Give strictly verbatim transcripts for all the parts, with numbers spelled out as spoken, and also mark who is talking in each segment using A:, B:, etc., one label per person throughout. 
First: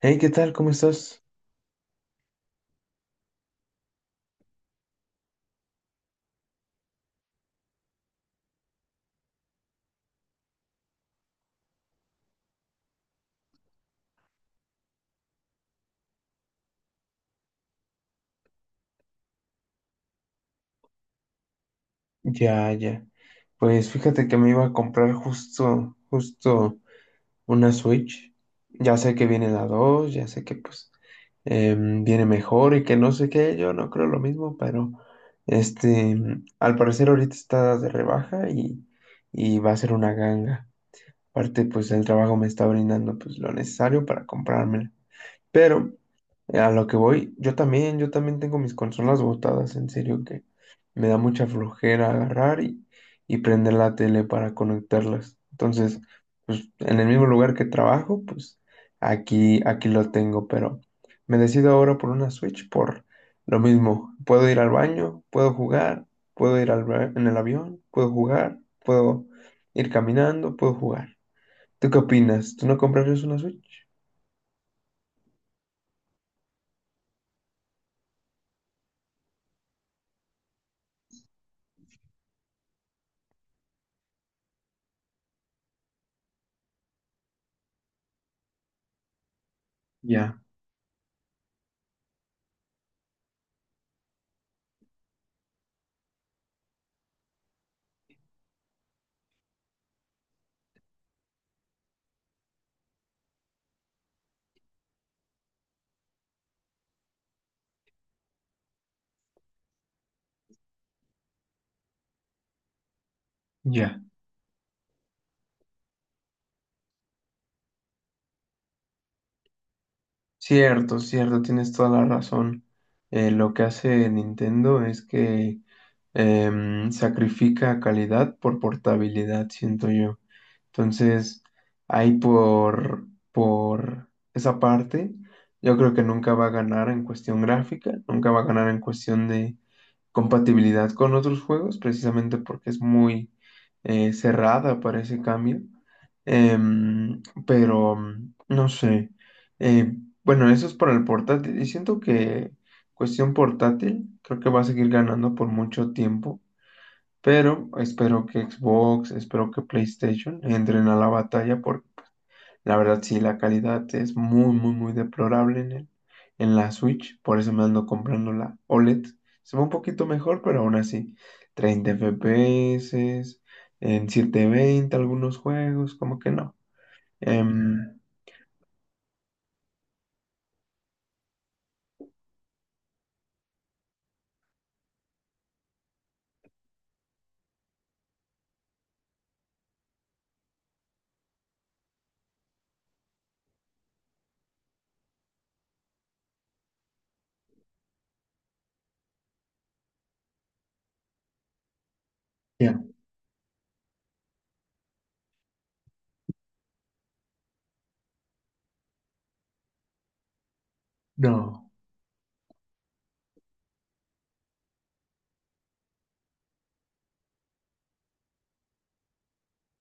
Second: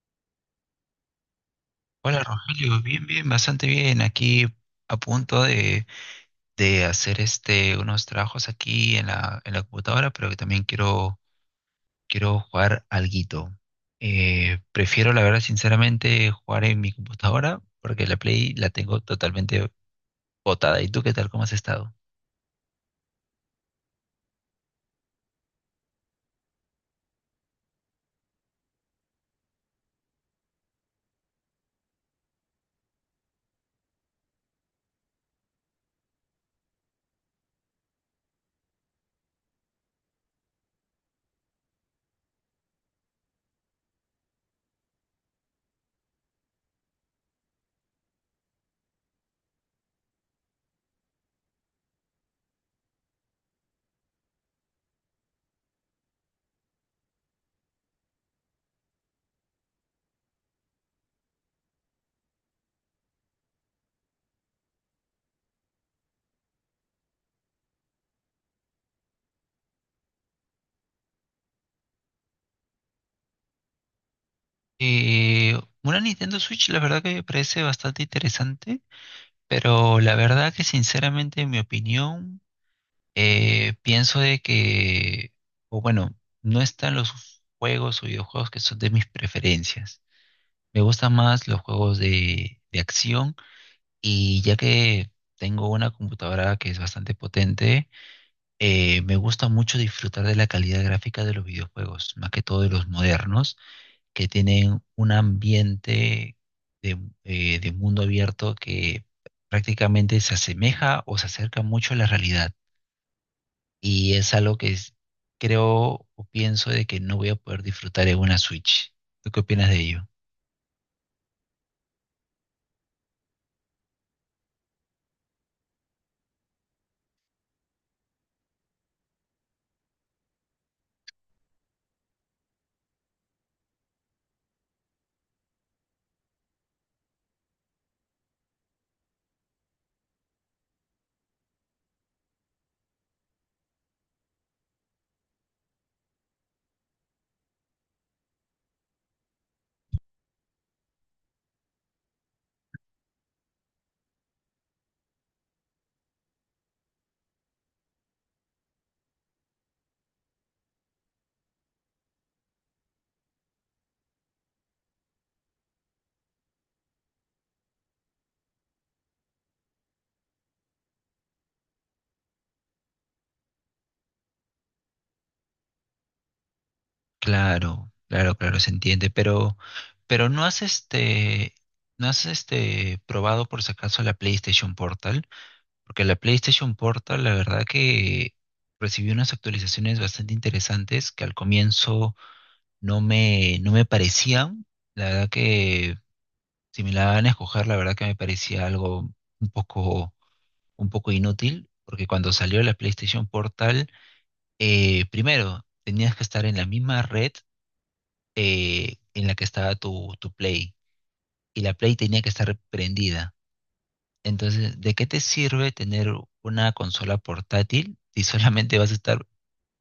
A: Hey, ¿qué tal? ¿Cómo estás?
B: Hola Rogelio, bien, bien, bastante bien. Aquí a punto de, de hacer este unos trabajos aquí en la, en la computadora, pero que también quiero, quiero jugar alguito. Eh, prefiero, la verdad, sinceramente, jugar en mi computadora, porque la Play la tengo totalmente botada. ¿Y tú qué tal? ¿Cómo has estado?
A: Ya, ya. Pues fíjate que me iba a comprar justo, justo una Switch. Ya sé que viene la dos, ya sé que pues em, viene mejor y que no sé qué, yo no creo lo mismo, pero este, mm, al parecer ahorita está de rebaja y, y va a ser una ganga. Aparte, pues el trabajo me está brindando pues lo necesario para comprármela. Pero eh, a lo que voy, yo también, yo también tengo mis consolas botadas, en serio que me da mucha flojera agarrar y, y prender la tele para conectarlas. Entonces, pues en el mismo lugar que trabajo, pues aquí, aquí lo tengo, pero me decido ahora por una Switch por lo mismo. Puedo ir al baño, puedo jugar, puedo ir al, ba- en el avión, puedo jugar, puedo ir caminando, puedo jugar. ¿Tú qué opinas? ¿Tú no comprarías una Switch?
B: Eh, una Nintendo Switch, la verdad que me parece bastante interesante, pero la verdad que sinceramente, en mi opinión. Eh, pienso de que, o bueno, no están los juegos o videojuegos que son de mis preferencias.
A: Ya,
B: Me gustan más los juegos de, de acción y ya que tengo una computadora que es bastante potente, eh, me gusta mucho disfrutar de la calidad gráfica de los videojuegos, más que todo de los modernos, que tienen un ambiente de, eh, de mundo abierto que prácticamente se asemeja o se acerca mucho a la realidad
A: ya.
B: y es algo que es- creo o pienso de que no voy a poder disfrutar en una Switch. ¿Tú qué opinas de ello?
A: Cierto, cierto, tienes toda la razón. Eh, lo que hace Nintendo es que em, sacrifica calidad por portabilidad, siento yo. Entonces, ahí por, por esa parte, yo creo que nunca va a ganar en cuestión gráfica, nunca va a ganar en cuestión de compatibilidad con otros juegos, precisamente porque es muy eh, cerrada para ese cambio. Em, pero mm, no sé. Eh, bueno, eso es para el portátil. Y siento que cuestión portátil, creo que va a seguir ganando por mucho tiempo. Pero espero que Xbox, espero que PlayStation entren a la batalla porque la verdad sí, la calidad es muy, muy, muy deplorable en el, en la Switch. Por eso me ando comprando la OLED. Se ve un poquito mejor, pero aún así, treinta F P S, en setecientos veinte algunos juegos, como que no.
B: Claro,
A: Em,
B: claro, claro, se entiende, pero, pero no has este, no has este probado por si acaso la PlayStation Portal, porque la PlayStation Portal, la verdad que recibió unas actualizaciones bastante interesantes que al comienzo no me, no me parecían. La verdad que si me la van a escoger, la verdad que me parecía algo un poco un poco inútil, porque cuando salió la
A: ya,
B: PlayStation Portal, eh, primero, tenías que estar en la misma red eh, en la que estaba tu, tu Play, y
A: no.
B: la Play tenía que estar prendida. Entonces, ¿de qué te sirve tener una consola portátil si solamente vas a estar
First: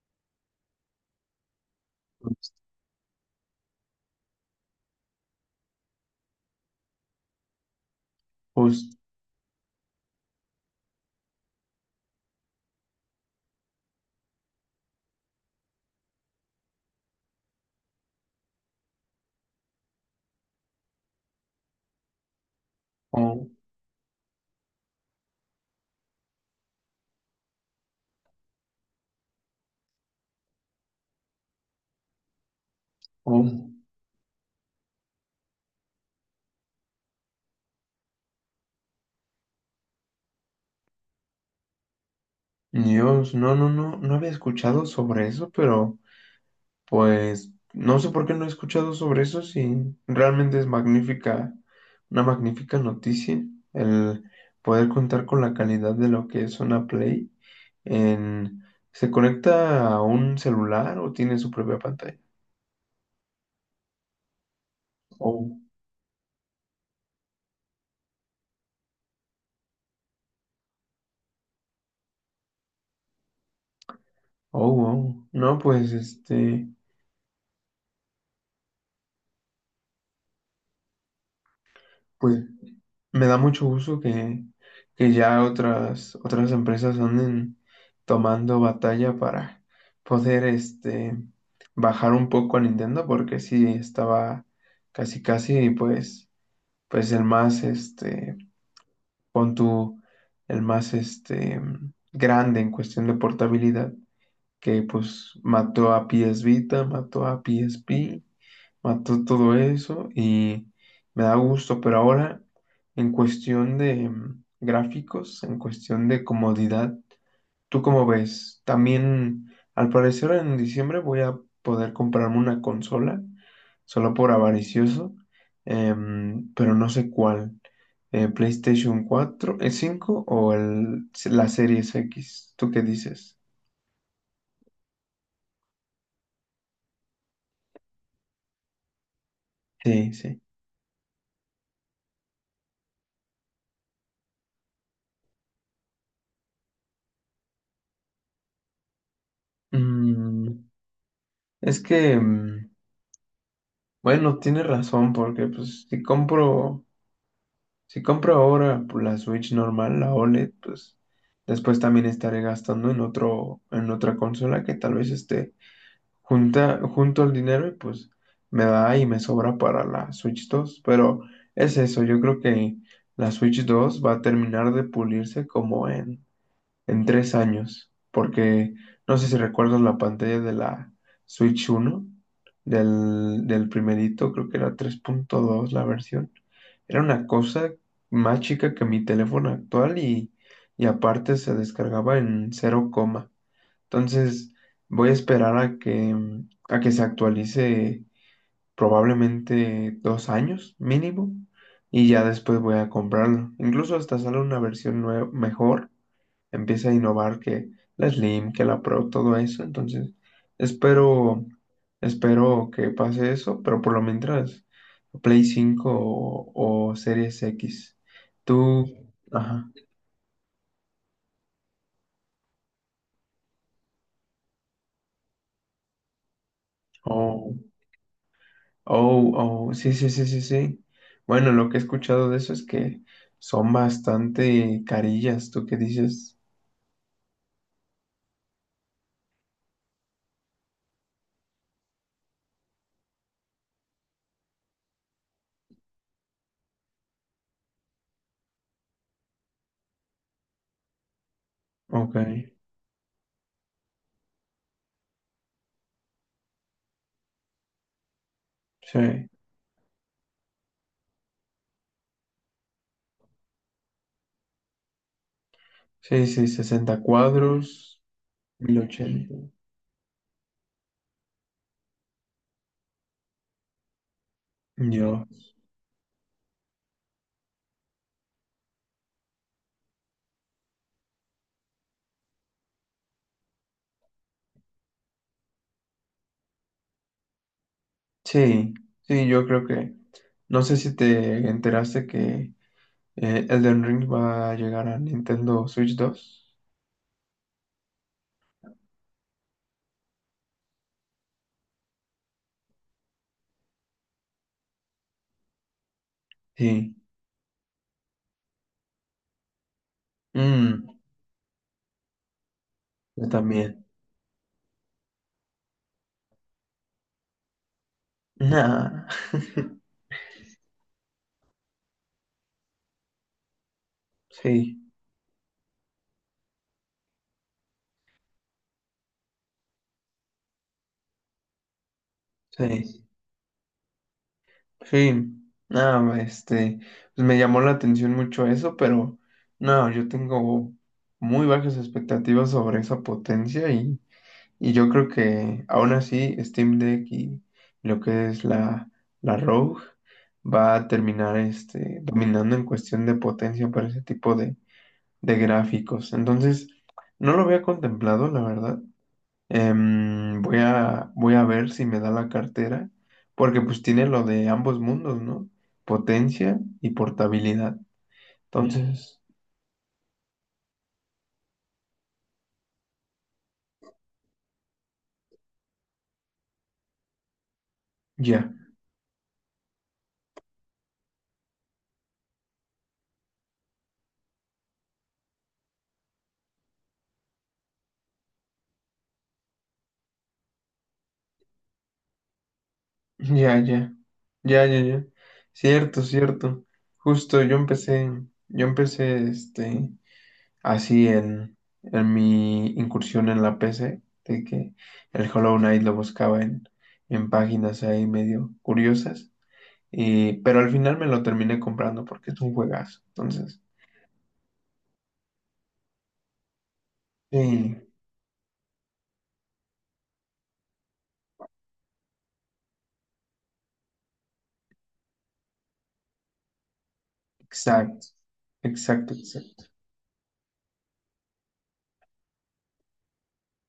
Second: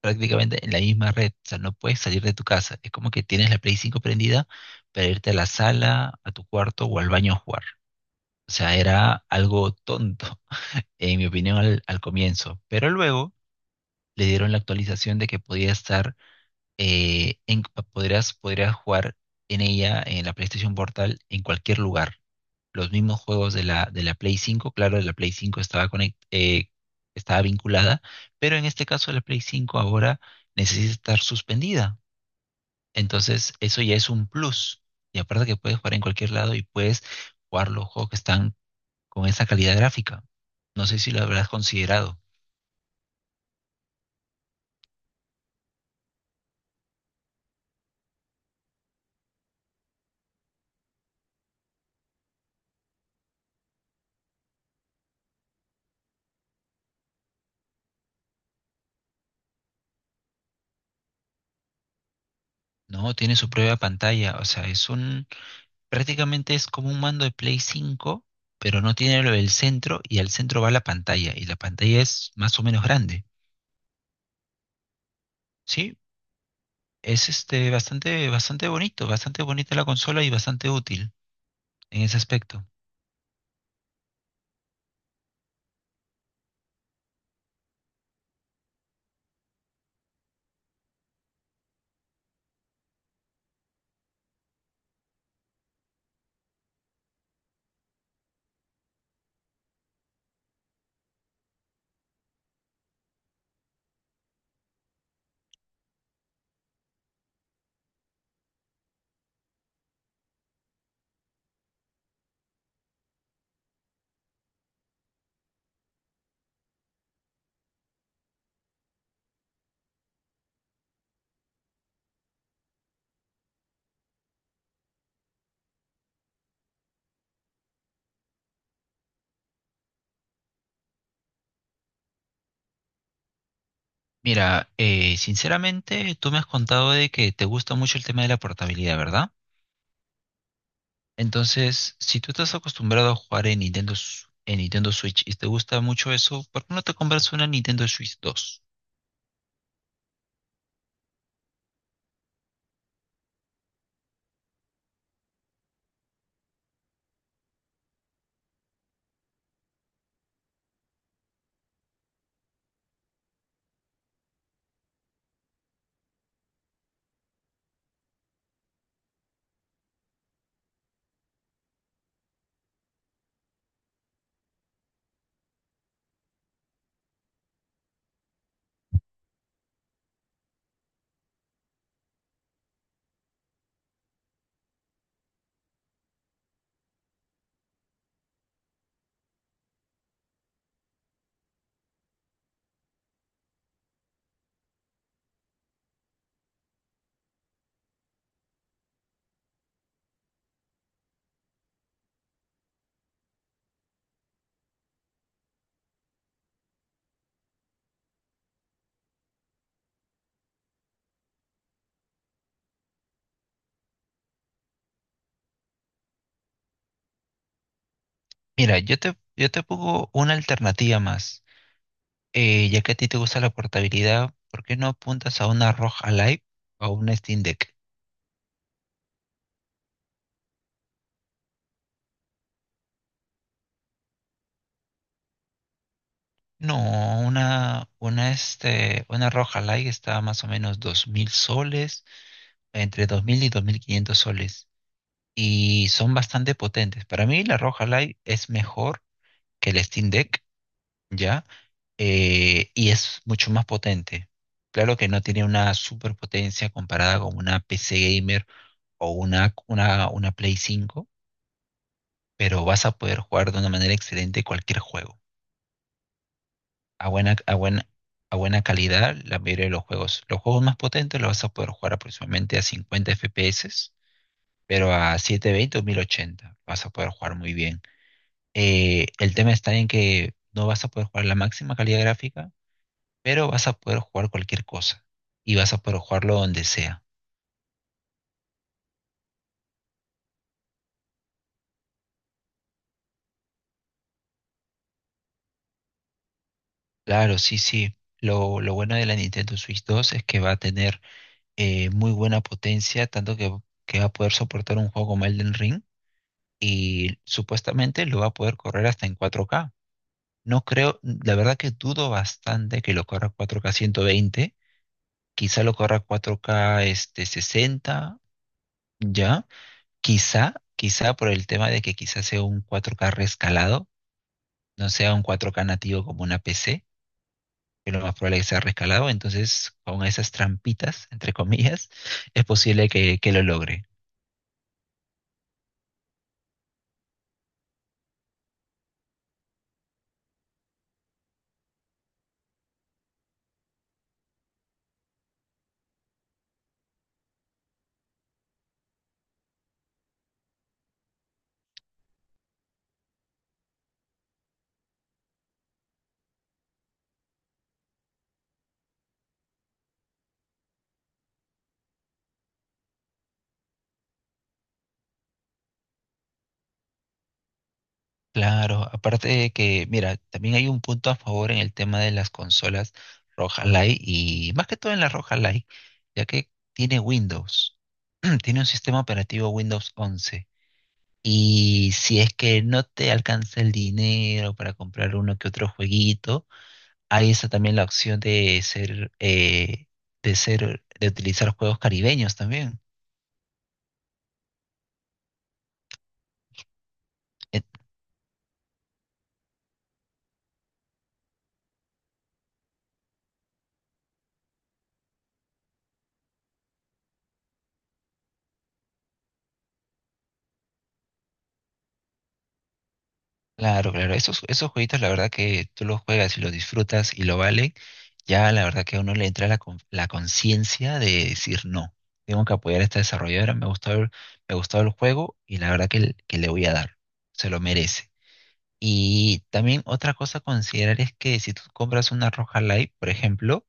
B: prácticamente en la misma red? O sea, no puedes salir de tu casa. Es como que tienes la Play cinco prendida para irte a la sala, a tu cuarto o al baño a jugar. O sea,
A: Pues,
B: era algo tonto, en mi opinión, al, al comienzo. Pero luego le dieron la actualización de que podía estar, eh, en, podrías, podrías jugar en ella, en la PlayStation Portal, en cualquier lugar. Los mismos
A: oh,
B: juegos de la, de la Play cinco, claro, de la Play cinco estaba, conect- eh, estaba vinculada, pero en este caso la Play cinco ahora necesita estar suspendida. Entonces,
A: oh,
B: eso ya es un plus. Y aparte que puedes jugar en cualquier lado y puedes jugar los juegos que están con esa calidad gráfica. No sé si lo habrás considerado.
A: Dios, no, no, no, no había escuchado sobre eso, pero pues no sé por qué no he escuchado sobre eso si realmente es magnífica, una magnífica noticia el poder contar con la calidad de lo que es una Play en. ¿Se conecta a un celular o tiene su propia pantalla?
B: No, tiene su propia pantalla, o sea, es un,
A: Oh,
B: prácticamente es como un mando de Play cinco, pero no tiene lo del centro y al centro va la pantalla y la pantalla es más o menos grande.
A: oh, wow. No, pues
B: Sí,
A: este,
B: es este bastante bastante bonito, bastante bonita la consola y bastante útil en ese
A: pues
B: aspecto.
A: me da mucho gusto que, que ya otras, otras empresas anden tomando batalla para poder este, bajar un poco a Nintendo, porque sí estaba casi casi, pues, pues el más, este, pon tú, el más este, grande en cuestión de portabilidad, que pues mató a P S Vita, mató a P S P, mató todo eso y me da gusto, pero ahora en cuestión de mm, gráficos, en cuestión de comodidad, ¿tú cómo ves? También al parecer en diciembre voy a poder comprarme una consola, solo por avaricioso, em, pero no sé cuál. eh, PlayStation cuatro el cinco o el, la Series X, ¿tú qué dices?
B: Mira, eh, sinceramente tú me has contado de que te gusta mucho el tema de la portabilidad, ¿verdad?
A: Sí, sí.
B: Entonces, si tú estás acostumbrado a jugar en Nintendo Su- en Nintendo Switch y te gusta mucho eso, ¿por qué no te compras una Nintendo Switch dos?
A: Mm, es que mm, Bueno, tienes razón, porque pues si compro, si compro ahora pues, la Switch normal, la OLED, pues después también estaré gastando en otro, en otra consola que tal vez esté junta, junto al dinero y pues me da y me sobra para la Switch dos. Pero es eso, yo creo que la Switch dos va a terminar de pulirse como en en tres años, porque no sé si recuerdas la pantalla de la Switch uno del, del primerito, creo que era tres punto dos la versión. Era una cosa más chica que mi teléfono actual y, y aparte se descargaba en cero coma. Entonces voy a esperar a que, a que se actualice probablemente dos años mínimo y ya después voy a comprarlo. Incluso hasta sale una versión nue- mejor, empieza a innovar que la Slim, que la Pro, todo eso. Entonces, espero, espero que pase eso, pero por lo mientras, Play cinco o, o Series X.
B: Mira,
A: Tú,
B: yo te, yo te
A: ajá,
B: pongo una alternativa más. Eh, ya que a ti te gusta la portabilidad, ¿por qué no apuntas a una ROG Alive o a una Steam
A: oh,
B: Deck?
A: oh, oh, sí, sí, sí, sí, sí. Bueno, lo que he escuchado de eso es que son bastante carillas, ¿tú qué dices?
B: No, una, una, este, una ROG Alive está a más o menos dos mil soles, entre dos mil y dos mil quinientos soles, y son bastante potentes. Para mí la ROG Alive es mejor que la Steam Deck, ¿ya?
A: Ok,
B: Eh, y es mucho más potente. Claro que no tiene una superpotencia comparada con una P C gamer o
A: sí,
B: una, una, una Play cinco pero vas a poder jugar de una manera excelente cualquier juego.
A: sí, sí, sesenta
B: A buena, a buena,
A: cuadros,
B: a buena
A: mil
B: calidad,
A: ochenta
B: la mayoría de los juegos. Los juegos más potentes los vas a poder jugar aproximadamente a cincuenta F P S, pero a
A: Yo,
B: setecientos veinte o mil ochenta vas a poder jugar muy bien. Eh, el tema está en que no vas a poder jugar la máxima calidad gráfica, pero vas a poder jugar cualquier cosa y vas a poder jugarlo donde sea.
A: sí, sí, yo creo que no sé si te enteraste que eh, Elden Ring va a llegar a Nintendo Switch dos.
B: Claro, sí, sí. Lo, lo bueno de la Nintendo Switch dos es que va a tener eh, muy buena potencia, tanto que, que va a poder soportar un juego como Elden Ring
A: Sí.
B: y supuestamente lo va a poder correr hasta en cuatro K. No
A: Mm,
B: creo, la verdad que dudo bastante que lo
A: yo
B: corra cuatro K
A: también.
B: ciento veinte, quizá lo corra cuatro K este, sesenta,
A: Nah.
B: ya, quizá, quizá por el tema de que quizás sea un cuatro K rescalado,
A: Sí,
B: no sea un cuatro K nativo como una P C, que lo más probable es que sea rescalado, entonces con esas trampitas, entre comillas, es posible
A: sí,
B: que que lo logre.
A: sí. No, este, pues me llamó la atención mucho eso, pero no, yo tengo muy bajas expectativas sobre esa potencia y Y yo creo que aún así Steam Deck y lo que es la, la Rogue va a terminar este, dominando en cuestión de potencia para ese tipo de, de gráficos. Entonces, no lo había contemplado, la verdad. Em, voy a, voy a ver si me da la cartera, porque pues tiene lo de ambos mundos, ¿no? Potencia y portabilidad.
B: Claro,
A: Entonces,
B: aparte de que, mira, también hay un punto a favor en el tema de las consolas Roja Light y más que todo en la Roja Light, ya que tiene Windows,
A: ya.
B: tiene un sistema operativo Windows once. Y si es que no te alcanza el dinero para comprar uno que otro jueguito, hay esa también la opción de ser, eh, de ser, de utilizar juegos caribeños también.
A: Ya, ya, ya, ya, ya. Cierto, cierto. Justo yo empecé, yo empecé este, así en, en mi incursión en la P C, de que el Hollow Knight lo buscaba en, en páginas ahí medio curiosas, y, pero al final me lo terminé comprando porque es un juegazo. Entonces,
B: Claro, claro, esos, esos jueguitos la verdad que tú los juegas y los disfrutas y lo vale,
A: sí,
B: ya la verdad que a uno le entra la, con- la conciencia de decir no, tengo que apoyar a esta desarrolladora, me gustó el, me gustó el juego y la verdad que, l- que le voy a dar, se lo
A: exacto,
B: merece.
A: exacto,
B: Y
A: exacto.
B: también otra cosa a considerar es que si tú compras una Roja Live, por ejemplo,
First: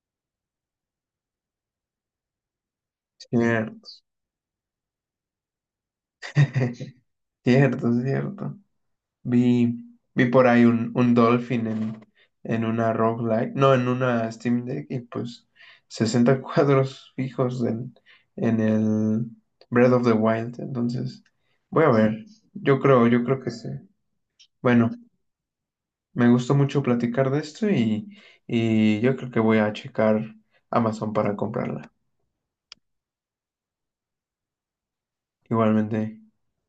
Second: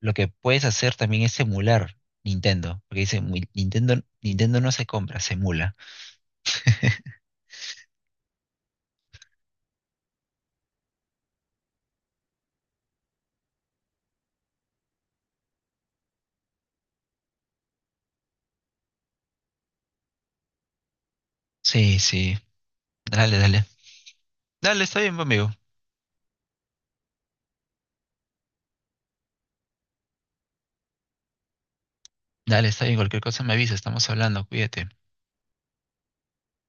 B: lo que puedes hacer también es emular Nintendo, porque dice "Muy- Nintendo,
A: Cierto,
B: Nintendo no se compra, se emula".
A: cierto, cierto. Vi, vi por ahí un, un Dolphin en, en una roguelike, no, en una Steam Deck, y pues sesenta cuadros fijos en, en el Breath of the Wild. Entonces, voy a
B: Sí,
A: ver.
B: sí,
A: Yo creo, yo
B: dale,
A: creo que
B: dale.
A: sí.
B: Dale,
A: Bueno,
B: está bien, amigo.
A: me gustó mucho platicar de esto y, y yo creo que voy a checar Amazon para comprarla.
B: Dale, está bien, cualquier cosa me avisa, estamos hablando, cuídate.
A: Igualmente.